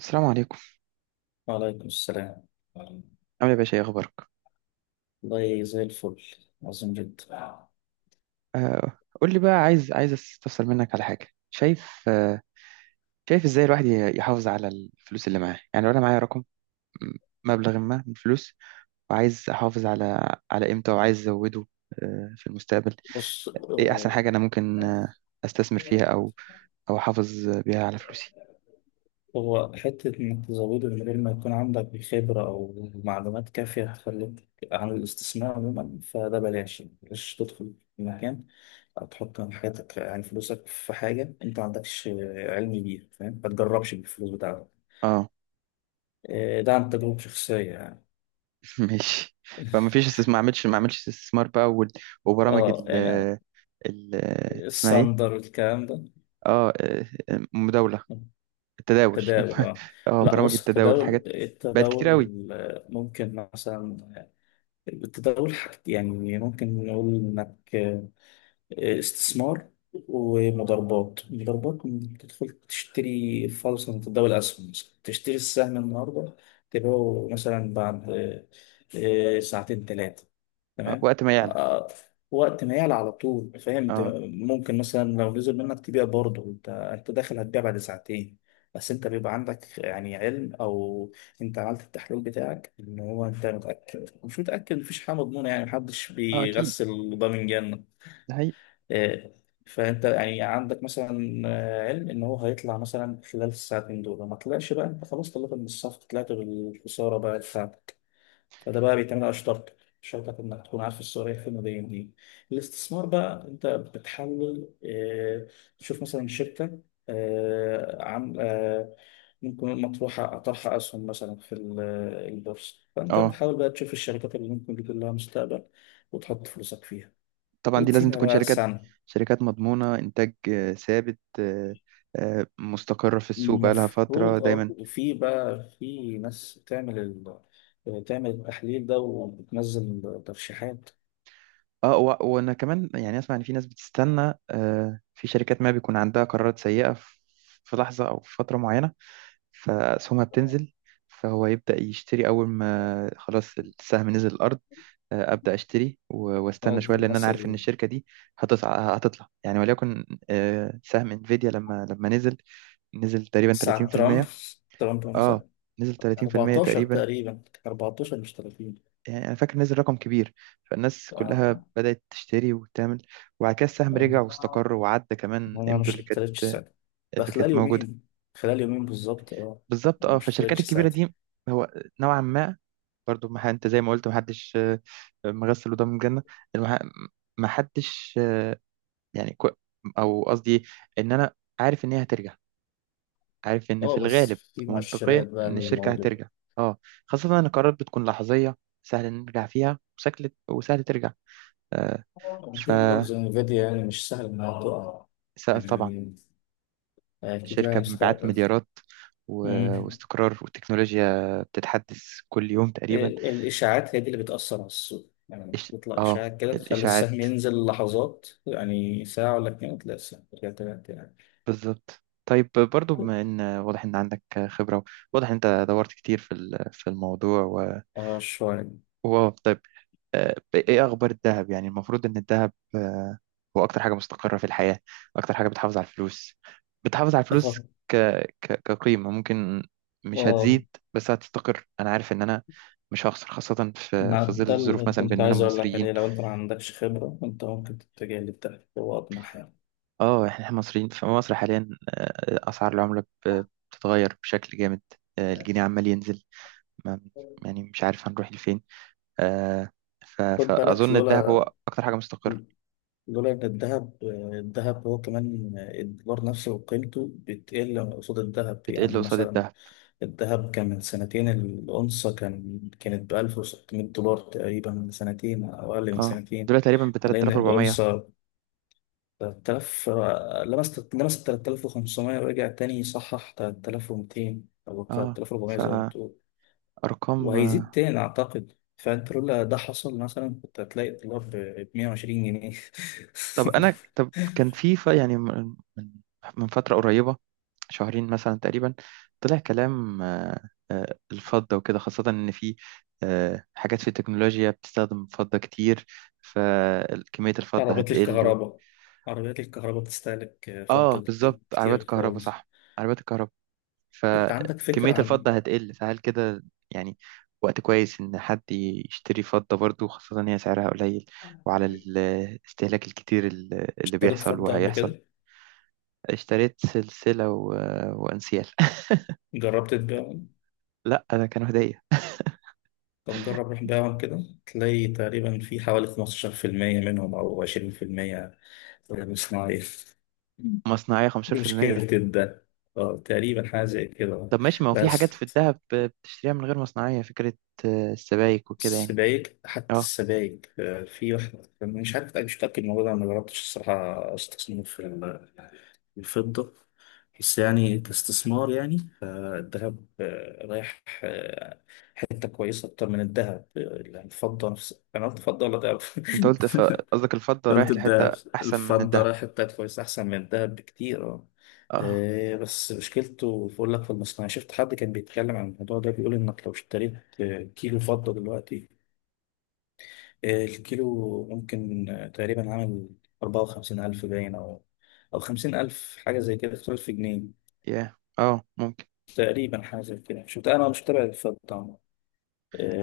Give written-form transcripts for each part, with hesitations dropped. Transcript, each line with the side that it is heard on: right: السلام عليكم.
left: وعليكم السلام.
right: عامل ايه يا باشا؟ ايه اخبارك؟
left: والله زي الفل. عظيم جدا.
right: آه قول لي بقى، عايز استفسر منك على حاجه. شايف شايف ازاي الواحد يحافظ على الفلوس اللي معاه؟ يعني لو انا معايا رقم، م- مبلغ ما من الفلوس، وعايز احافظ على قيمته وعايز ازوده في المستقبل.
left: بص،
right: ايه احسن حاجه انا ممكن استثمر فيها، او او احافظ بيها على فلوسي؟
left: هو حتة إنك تزوده من غير ما يكون عندك خبرة أو معلومات كافية هتخليك عن الاستثمار عموما. فده بلاش تدخل في مكان أو تحط من حياتك يعني فلوسك في حاجة أنت ما عندكش علم بيها، فاهم؟ ما تجربش بالفلوس بتاعتك.
right: اه
left: ده عن تجربة شخصية يعني.
right: ماشي. فما فيش استثمار؟ ما اعملش، ما اعملش استثمار بقى وبرامج
left: اه،
right: ال
left: يعني
right: ال اسمها ايه؟
left: الساندر والكلام ده.
right: اه، مداوله، التداول
left: تداول، اه.
right: اه
left: لا،
right: برامج
left: بص،
right: التداول
left: التداول
right: حاجات بقت كتير قوي.
left: التداول ممكن مثلا، التداول حاجة يعني ممكن نقول انك استثمار ومضاربات. تدخل تشتري فرصة من تداول الأسهم، مثلا تشتري السهم النهاردة تبيعه مثلا بعد ساعتين ثلاثة.
right: آه،
left: تمام.
right: وقت ما يعلى.
left: آه، وقت ما يعلى على طول، فاهم؟ انت
right: اه،
left: ممكن مثلا لو نزل منك تبيع برضه، انت داخل هتبيع بعد ساعتين. بس انت بيبقى عندك يعني علم، او انت عملت التحليل بتاعك، ان هو انت متأكد مش متأكد. مفيش حاجة مضمونة يعني، محدش
right: اه اكيد،
left: بيغسل ضامن جنة.
right: ده حقيقي.
left: آه، فانت يعني عندك مثلا علم ان هو هيطلع مثلا خلال الساعتين دول. ما طلعش بقى، انت خلاص طلعت من الصف، طلعت بالخساره بقى بتاعتك. فده بقى بيتعمل على شرطك انك تكون عارف السعوديه فين وجايه منين. الاستثمار بقى انت بتحلل، تشوف مثلا شركه، آه، عم آه، ممكن مطروحة طرح أسهم مثلا في البورصة. فأنت
right: اه
left: بتحاول بقى تشوف الشركات اللي ممكن يكون لها مستقبل وتحط فلوسك فيها
right: طبعا، دي لازم
left: وتسيبها
right: تكون
left: بقى
right: شركات
left: سنة.
right: شركات مضمونة، انتاج ثابت، مستقرة في السوق بقالها فترة
left: المفروض، اه.
right: دايما.
left: وفي بقى في ناس بتعمل تعمل التحليل ده وبتنزل ترشيحات.
right: اه، وانا كمان يعني اسمع ان في ناس بتستنى، آه، في شركات ما بيكون عندها قرارات سيئة في في لحظة او في فترة معينة، فاسهمها بتنزل، فهو يبدأ يشتري. اول ما خلاص السهم نزل الارض، آه، ابدا اشتري واستنى
left: اه،
right: شويه، لان انا عارف ان
left: مثل
right: الشركه دي هتطلع. يعني وليكن آه، سهم انفيديا، لما نزل، نزل تقريبا
left: ساعة ترامب
right: 30%.
left: ترامب
right: اه
left: مثلا.
right: نزل 30%
left: 14
right: تقريبا.
left: تقريبا، 14 مش 30.
right: يعني انا فاكر نزل رقم كبير، فالناس كلها
left: اه،
right: بدات تشتري وتعمل، وبعد كده السهم رجع واستقر
left: اه،
right: وعدى كمان
left: انا
right: قيمته
left: مش اشتريتش ساعتها. ده
right: اللي
left: خلال
right: كانت موجوده.
left: يومين، خلال يومين بالظبط، اه.
right: بالظبط
left: انا
right: اه،
left: مش
right: فالشركات
left: اشتريتش
right: الكبيره
left: ساعتها.
right: دي هو نوعا ما برضو ما ح- انت زي ما قلت ما حدش آه، مغسل ودم الجنه. المح- ما حدش يعني او قصدي ان انا عارف ان هي هترجع، عارف ان في
left: اه، بس
right: الغالب
left: في
right: منطقيا
left: مؤشرات بقى
right: ان الشركه
left: للموضوع.
right: هترجع. اه، خاصه ان القرارات بتكون لحظيه، سهل نرجع فيها، وسهل ترجع. آه، ف
left: ممكن برضه زي انفيديا يعني، مش سهل انها تقع
right: طبعا
left: يعني، اكيد
right: شركه
left: لها
right: بمبيعات
left: مستقبل.
right: مليارات و...
left: مم.
right: واستقرار، والتكنولوجيا بتتحدث كل يوم تقريبا.
left: الإشاعات هي دي اللي بتأثر على السوق، يعني تطلع
right: اه
left: إشاعات كده تخلي
right: الاشاعات،
left: السهم ينزل لحظات، يعني ساعة ولا اتنين تلاقي السهم رجع تاني يعني.
right: بالظبط. طيب برضو، بما ان واضح ان عندك خبره، واضح ان انت دورت كتير في الموضوع و...
left: اه، شوية.
right: واو طيب، آه، ايه اخبار الذهب؟ يعني المفروض ان الذهب آه، هو اكتر حاجه مستقره في الحياه، اكتر حاجه بتحافظ على الفلوس، بتحافظ على الفلوس
left: تخط.
right: ك... كقيمه. ممكن مش
left: اه،
right: هتزيد بس هتستقر، انا عارف ان انا مش هخسر، خاصه في
left: ما
right: في ظل
left: ده
right: الظروف
left: اللي
right: مثلا
left: كنت
right: باننا
left: عايز أقول لك
right: مصريين.
left: عليه، لو أنت ما عندكش خبرة أنت ممكن تتجه للذهب، هو أطمح يعني.
right: اه احنا، إحنا مصريين في مصر حاليا، آه، اسعار العمله بتتغير بشكل جامد، آه، الجنيه عمال ينزل، ما... يعني مش عارف هنروح لفين، آه،
left: خد بالك،
right: فاظن الذهب
left: لولا
right: هو اكتر حاجه مستقره.
left: لولا إن الذهب هو كمان الدولار نفسه وقيمته بتقل قصاد الذهب.
right: بتقل
left: يعني
right: قصاد
left: مثلا
right: الذهب.
left: الذهب كان من سنتين، الأونصة كانت بألف وستمية دولار تقريبا، من سنتين أو أقل من
right: اه
left: سنتين.
right: دلوقتي تقريبا ب
left: حاليا
right: 3400.
left: الأونصة تلات آلاف. لمست تلات آلاف وخمسمية ورجع تاني يصحح تلات آلاف ومتين أو تلات
right: اه
left: آلاف وأربعمية زي ما
right: فارقام.
left: بتقول. وهيزيد
right: آه.
left: تاني أعتقد. فأنت لولا ده حصل مثلا كنت هتلاقي الدولار بمية وعشرين جنيه.
right: طب انا، طب كان في، يعني من من فتره قريبه، شهرين مثلا تقريبا، طلع كلام الفضة وكده، خاصة إن في آه، حاجات في التكنولوجيا بتستخدم فضة كتير، فكمية الفضة
left: عربيات
right: هتقل و...
left: الكهرباء عربيات الكهرباء بتستهلك
right: آه
left: فضة
right: بالظبط عربيات
left: كتير
right: الكهرباء
left: خالص.
right: صح، عربيات الكهرباء،
left: انت عندك فكرة
right: فكمية
left: عن؟
right: الفضة هتقل، فهل كده يعني وقت كويس إن حد يشتري فضة برضو، خاصة إن هي سعرها قليل، وعلى الاستهلاك الكتير اللي
left: اشتريت
right: بيحصل
left: فضة قبل
right: وهيحصل.
left: كده؟
right: اشتريت سلسلة و... وأنسيال
left: جربت تبيعهم؟
right: لا ده كانوا هدية.
left: طب جرب روح بيعهم كده. تلاقي تقريبا في حوالي 15% منهم أو 20% غير صناعي.
right: مصنعية
left: دي مشكلة
right: 15%؟
left: ده. اه، تقريبا حاجة زي كده.
right: طب ماشي، ما هو في حاجات
left: بس
right: في الدهب بتشتريها من غير مصنعية فكرة، آه، السبائك وكده يعني.
left: السبايك، حتى
right: اه
left: السبايك، في واحدة مش عارف، مش متأكد من الموضوع ده، أنا ما جربتش الصراحة استصنف الفضة. بس يعني كاستثمار، يعني فالذهب رايح، حته كويسه اكتر من الذهب يعني، الفضه نفس. انا قلت فضه ولا ذهب؟
right: انت قلت قصدك الفضة رايح
left: قلت
right: لحتة
left: الذهب.
right: أحسن من
left: الفضه
right: الدهب.
left: رايح حته كويسه احسن من الذهب بكتير، اه.
right: اه،
left: بس مشكلته بقول لك في المصنع. شفت حد كان بيتكلم عن الموضوع ده، بيقول انك لو اشتريت كيلو فضه دلوقتي، الكيلو ممكن تقريبا عامل 54000، باين، او 50000، حاجه زي كده، 5000 جنيه
right: يا اه ممكن.
left: تقريبا، حاجه زي كده شفت. انا مش متابع الفضه طبعاً.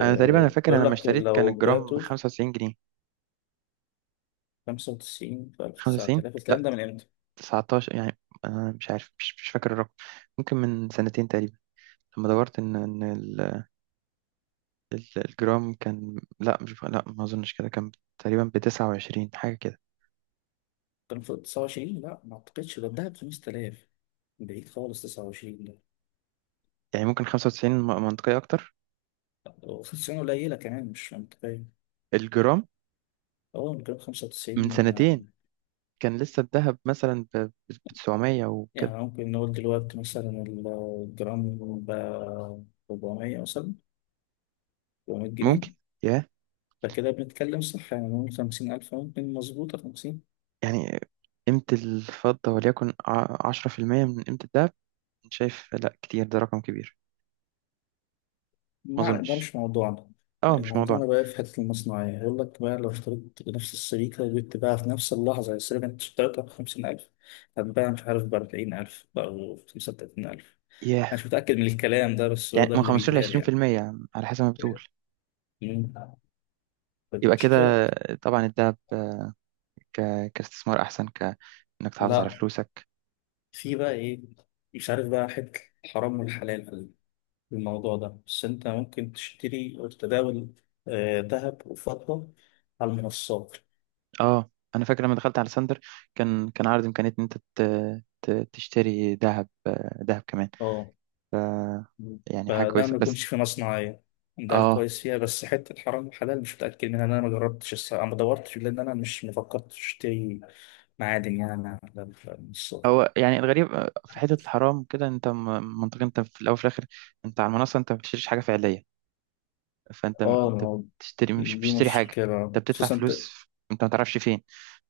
right: انا تقريبا، انا فاكر انا
left: بقول
right: لما
left: لك
right: اشتريت كان
left: لو
right: الجرام ب
left: بعته
right: 95 جنيه،
left: خمسة وتسعين في ألف، تسعة
right: 95
left: آلاف. الكلام
right: لا
left: ده من إمتى؟
right: 19 يعني، انا مش عارف، مش فاكر الرقم. ممكن من سنتين تقريبا لما دورت ان الجرام كان، لا مش، لا ما اظنش كده، كان تقريبا ب 29 حاجه كده.
left: كان في تسعة وعشرين، لا ما أعتقدش، ده الدهب بخمسة آلاف، بعيد خالص تسعة وعشرين ده.
right: يعني ممكن 95 منطقيه اكتر،
left: وتسعين قليلة كمان، مش منطقية.
right: الجرام
left: أول كان خمسة
right: من
left: وتسعين،
right: سنتين، كان لسه الذهب مثلا ب 900 وكده.
left: يعني ممكن نقول دلوقتي مثلا الجرام ب 400 مثلا، 400 جنيه.
right: ممكن، يا
left: فكده بنتكلم صح، يعني نقول 50000 ممكن مظبوطة، 50.
right: يعني قيمه الفضه وليكن 10% من قيمه الذهب. شايف؟ لا كتير، ده رقم كبير، ما
left: معنى ده
right: اظنش.
left: مش موضوعنا.
right: اه مش موضوعنا.
left: موضوعنا بقى في حتة المصنعية، يقول لك بقى لو اشتريت نفس السبيكة وجيت تباعها في نفس اللحظة، السبيكة اللي أنت اشتريتها بخمسين ألف هتباع مش عارف بأربعين ألف أو بخمسة وتلاتين ألف.
right: ياه،
left: أنا مش متأكد من الكلام ده، بس هو
right: يعني
left: ده
right: من
left: اللي
right: 15 ل
left: بيتقال يعني.
right: 20% على حسب ما بتقول،
left: مم. طب
right: يبقى
left: مشكلة،
right: كده. طبعا الدهب ك... كاستثمار احسن، ك انك تحافظ على
left: لا.
right: فلوسك.
left: في بقى إيه، مش عارف بقى، حتة الحرام والحلال في الموضوع ده. بس أنت ممكن تشتري أو تتداول ذهب وفضة على المنصات.
right: اه انا فاكر لما دخلت على ساندر، كان عرض امكانيه ان انت تشتري ذهب، آه، ذهب كمان.
left: اه،
right: ف يعني حاجه
left: فده
right: كويسه،
left: ما
right: بس
left: يكونش في مصنعية، ده
right: اه
left: الكويس فيها. بس حتة حرام وحلال مش متأكد منها، إن أنا ما جربتش الصراحة، ما دورتش، لأن أنا مش مفكرتش أشتري معادن يعني على من الصغر.
right: هو يعني الغريب آه، في حته الحرام كده، انت منطقيا انت في الاول وفي الاخر انت على المنصه انت ما بتشتريش حاجه فعليه، فانت
left: آه، ما
right: انت
left: هو
right: بتشتري، مش
left: دي
right: بتشتري حاجه،
left: مشكلة
right: انت بتدفع
left: خصوصا أنت.
right: فلوس، انت ما تعرفش فين.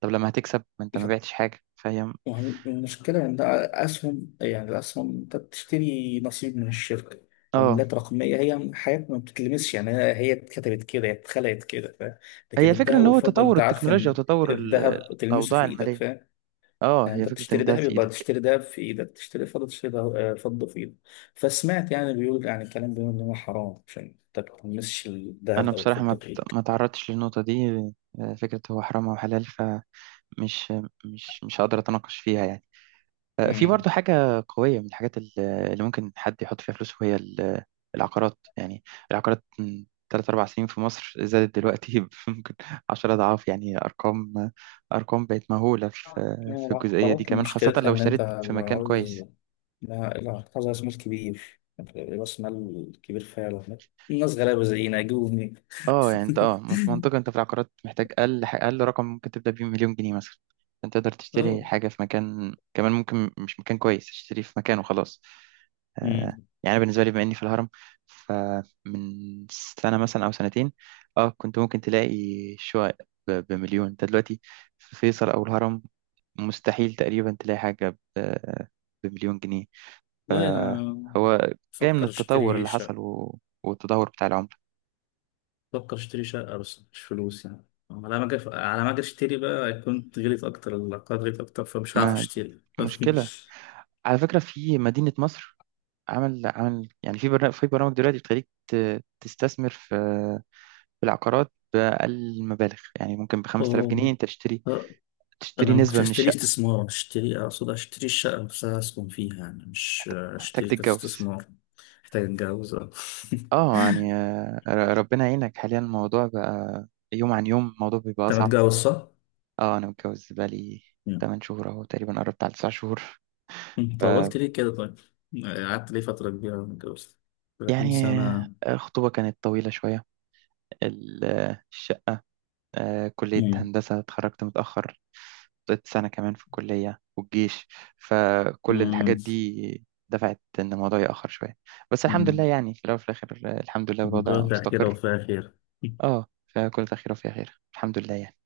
right: طب لما هتكسب، ما انت ما بعتش حاجه، فهي م-،
left: المشكلة إن ده أسهم، يعني الأسهم أنت بتشتري نصيب من الشركة.
right: اه
left: عملات رقمية، هي حياتنا ما بتتلمسش يعني، هي اتكتبت كده، هي اتخلقت كده، فاهم؟
right: هي
left: لكن
right: الفكره
left: الذهب
right: ان هو
left: والفضة
right: تطور
left: أنت عارف
right: التكنولوجيا
left: إن
right: وتطور
left: الذهب تلمسه
right: الاوضاع
left: في إيدك،
right: الماليه.
left: فاهم؟
right: اه
left: يعني
right: هي
left: انت
right: فكره ان
left: بتشتري
right: ده
left: دهب
right: في
left: يبقى
right: ايدك.
left: تشتري دهب في ايدك، تشتري فضه، تشتري ده- آه، فضه في ايدك. فسمعت يعني بيقول، يعني الكلام بيقول ان هو حرام عشان انت ما تلمسش
right: انا
left: الذهب او
right: بصراحه
left: الفضه في
right: ما
left: ايدك.
right: تعرضتش للنقطه دي، آه، فكره هو حرام او حلال، فمش مش مش هقدر اتناقش فيها يعني. آه، في
left: امم.
right: برضه حاجة قوية من الحاجات اللي ممكن حد يحط فيها فلوس، وهي ال- العقارات يعني، العقارات من تلات أربع سنين في مصر زادت دلوقتي ب- ممكن عشرة أضعاف، يعني أرقام، بقت مهولة في
left: يعني
right: في الجزئية دي
left: العقارات
right: كمان، خاصة
left: مشكلتها
right: لو
left: ان انت
right: اشتريت في
left: لو
right: مكان
left: عاوز،
right: كويس.
left: لا العقار عايز راس مال كبير. راس مال كبير فعلا. الناس غلابه زينا يجيبوا منين؟
right: اه يعني انت اه في منطقة، انت في العقارات محتاج اقل رقم ممكن تبدأ بيه مليون جنيه مثلا، انت تقدر تشتري
left: اه.
right: حاجة في مكان كمان، ممكن مش مكان كويس، تشتري في مكان وخلاص. آه،
left: امم.
right: يعني أنا بالنسبة لي بما إني في الهرم، فمن سنة مثلا أو سنتين، اه كنت ممكن تلاقي شقق بمليون، انت دلوقتي في فيصل أو الهرم مستحيل تقريبا تلاقي حاجة بمليون جنيه.
left: والله انا
right: هو جاي من
left: بفكر
right: التطور
left: اشتري
right: اللي حصل
left: شقه
right: والتدهور بتاع العملة.
left: بفكر اشتري شقة بس مش فلوس يعني. على ما أجي اشتري بقى كنت غليت أكتر، العقار غليت أكتر فمش هعرف
right: ما
left: اشتري.
right: مشكلة، على فكرة في مدينة مصر عمل، يعني في برنامج، في برامج دلوقتي بتخليك تستثمر في في العقارات بأقل المبالغ، يعني ممكن ب 5000
left: أوه.
right: جنيه انت تشتري،
left: آه،
right: تشتري
left: أنا ما كنتش
right: نسبة من
left: هشتري
right: الشقة.
left: استثمار، اشتري أقصد اشتري الشقة نفسها أسكن فيها يعني، مش
right: محتاج
left: اشتري
right: تتجوز.
left: كاستثمار. محتاج أتجوز، آه.
right: اه يعني آه، ربنا يعينك، حاليا الموضوع بقى يوم عن يوم الموضوع بيبقى
left: أنت
right: أصعب.
left: متجوز صح؟
right: اه أنا متجوز بقالي
left: مم.
right: 8 شهور أهو تقريبا، قربت على 9 شهور.
left: أنت
right: ف
left: طولت ليه كده طيب؟ قعدت ليه فترة كبيرة ما اتجوزت؟ 30
right: يعني
left: سنة.
right: آه، الخطوبة كانت طويلة شوية، آه، الشقة، آه، كلية
left: مم.
right: هندسة اتخرجت متأخر، قضيت سنة كمان في الكلية والجيش، فكل الحاجات
left: مم.
right: دي دفعت إن الموضوع يأخر شوية. بس الحمد لله،
left: مم.
right: يعني في الأول وفي الآخر الحمد لله
left: من
right: الوضع
left: كل خير
right: مستقر.
left: وفيها خير.
right: اه فكل خير وفي خير الحمد لله يعني.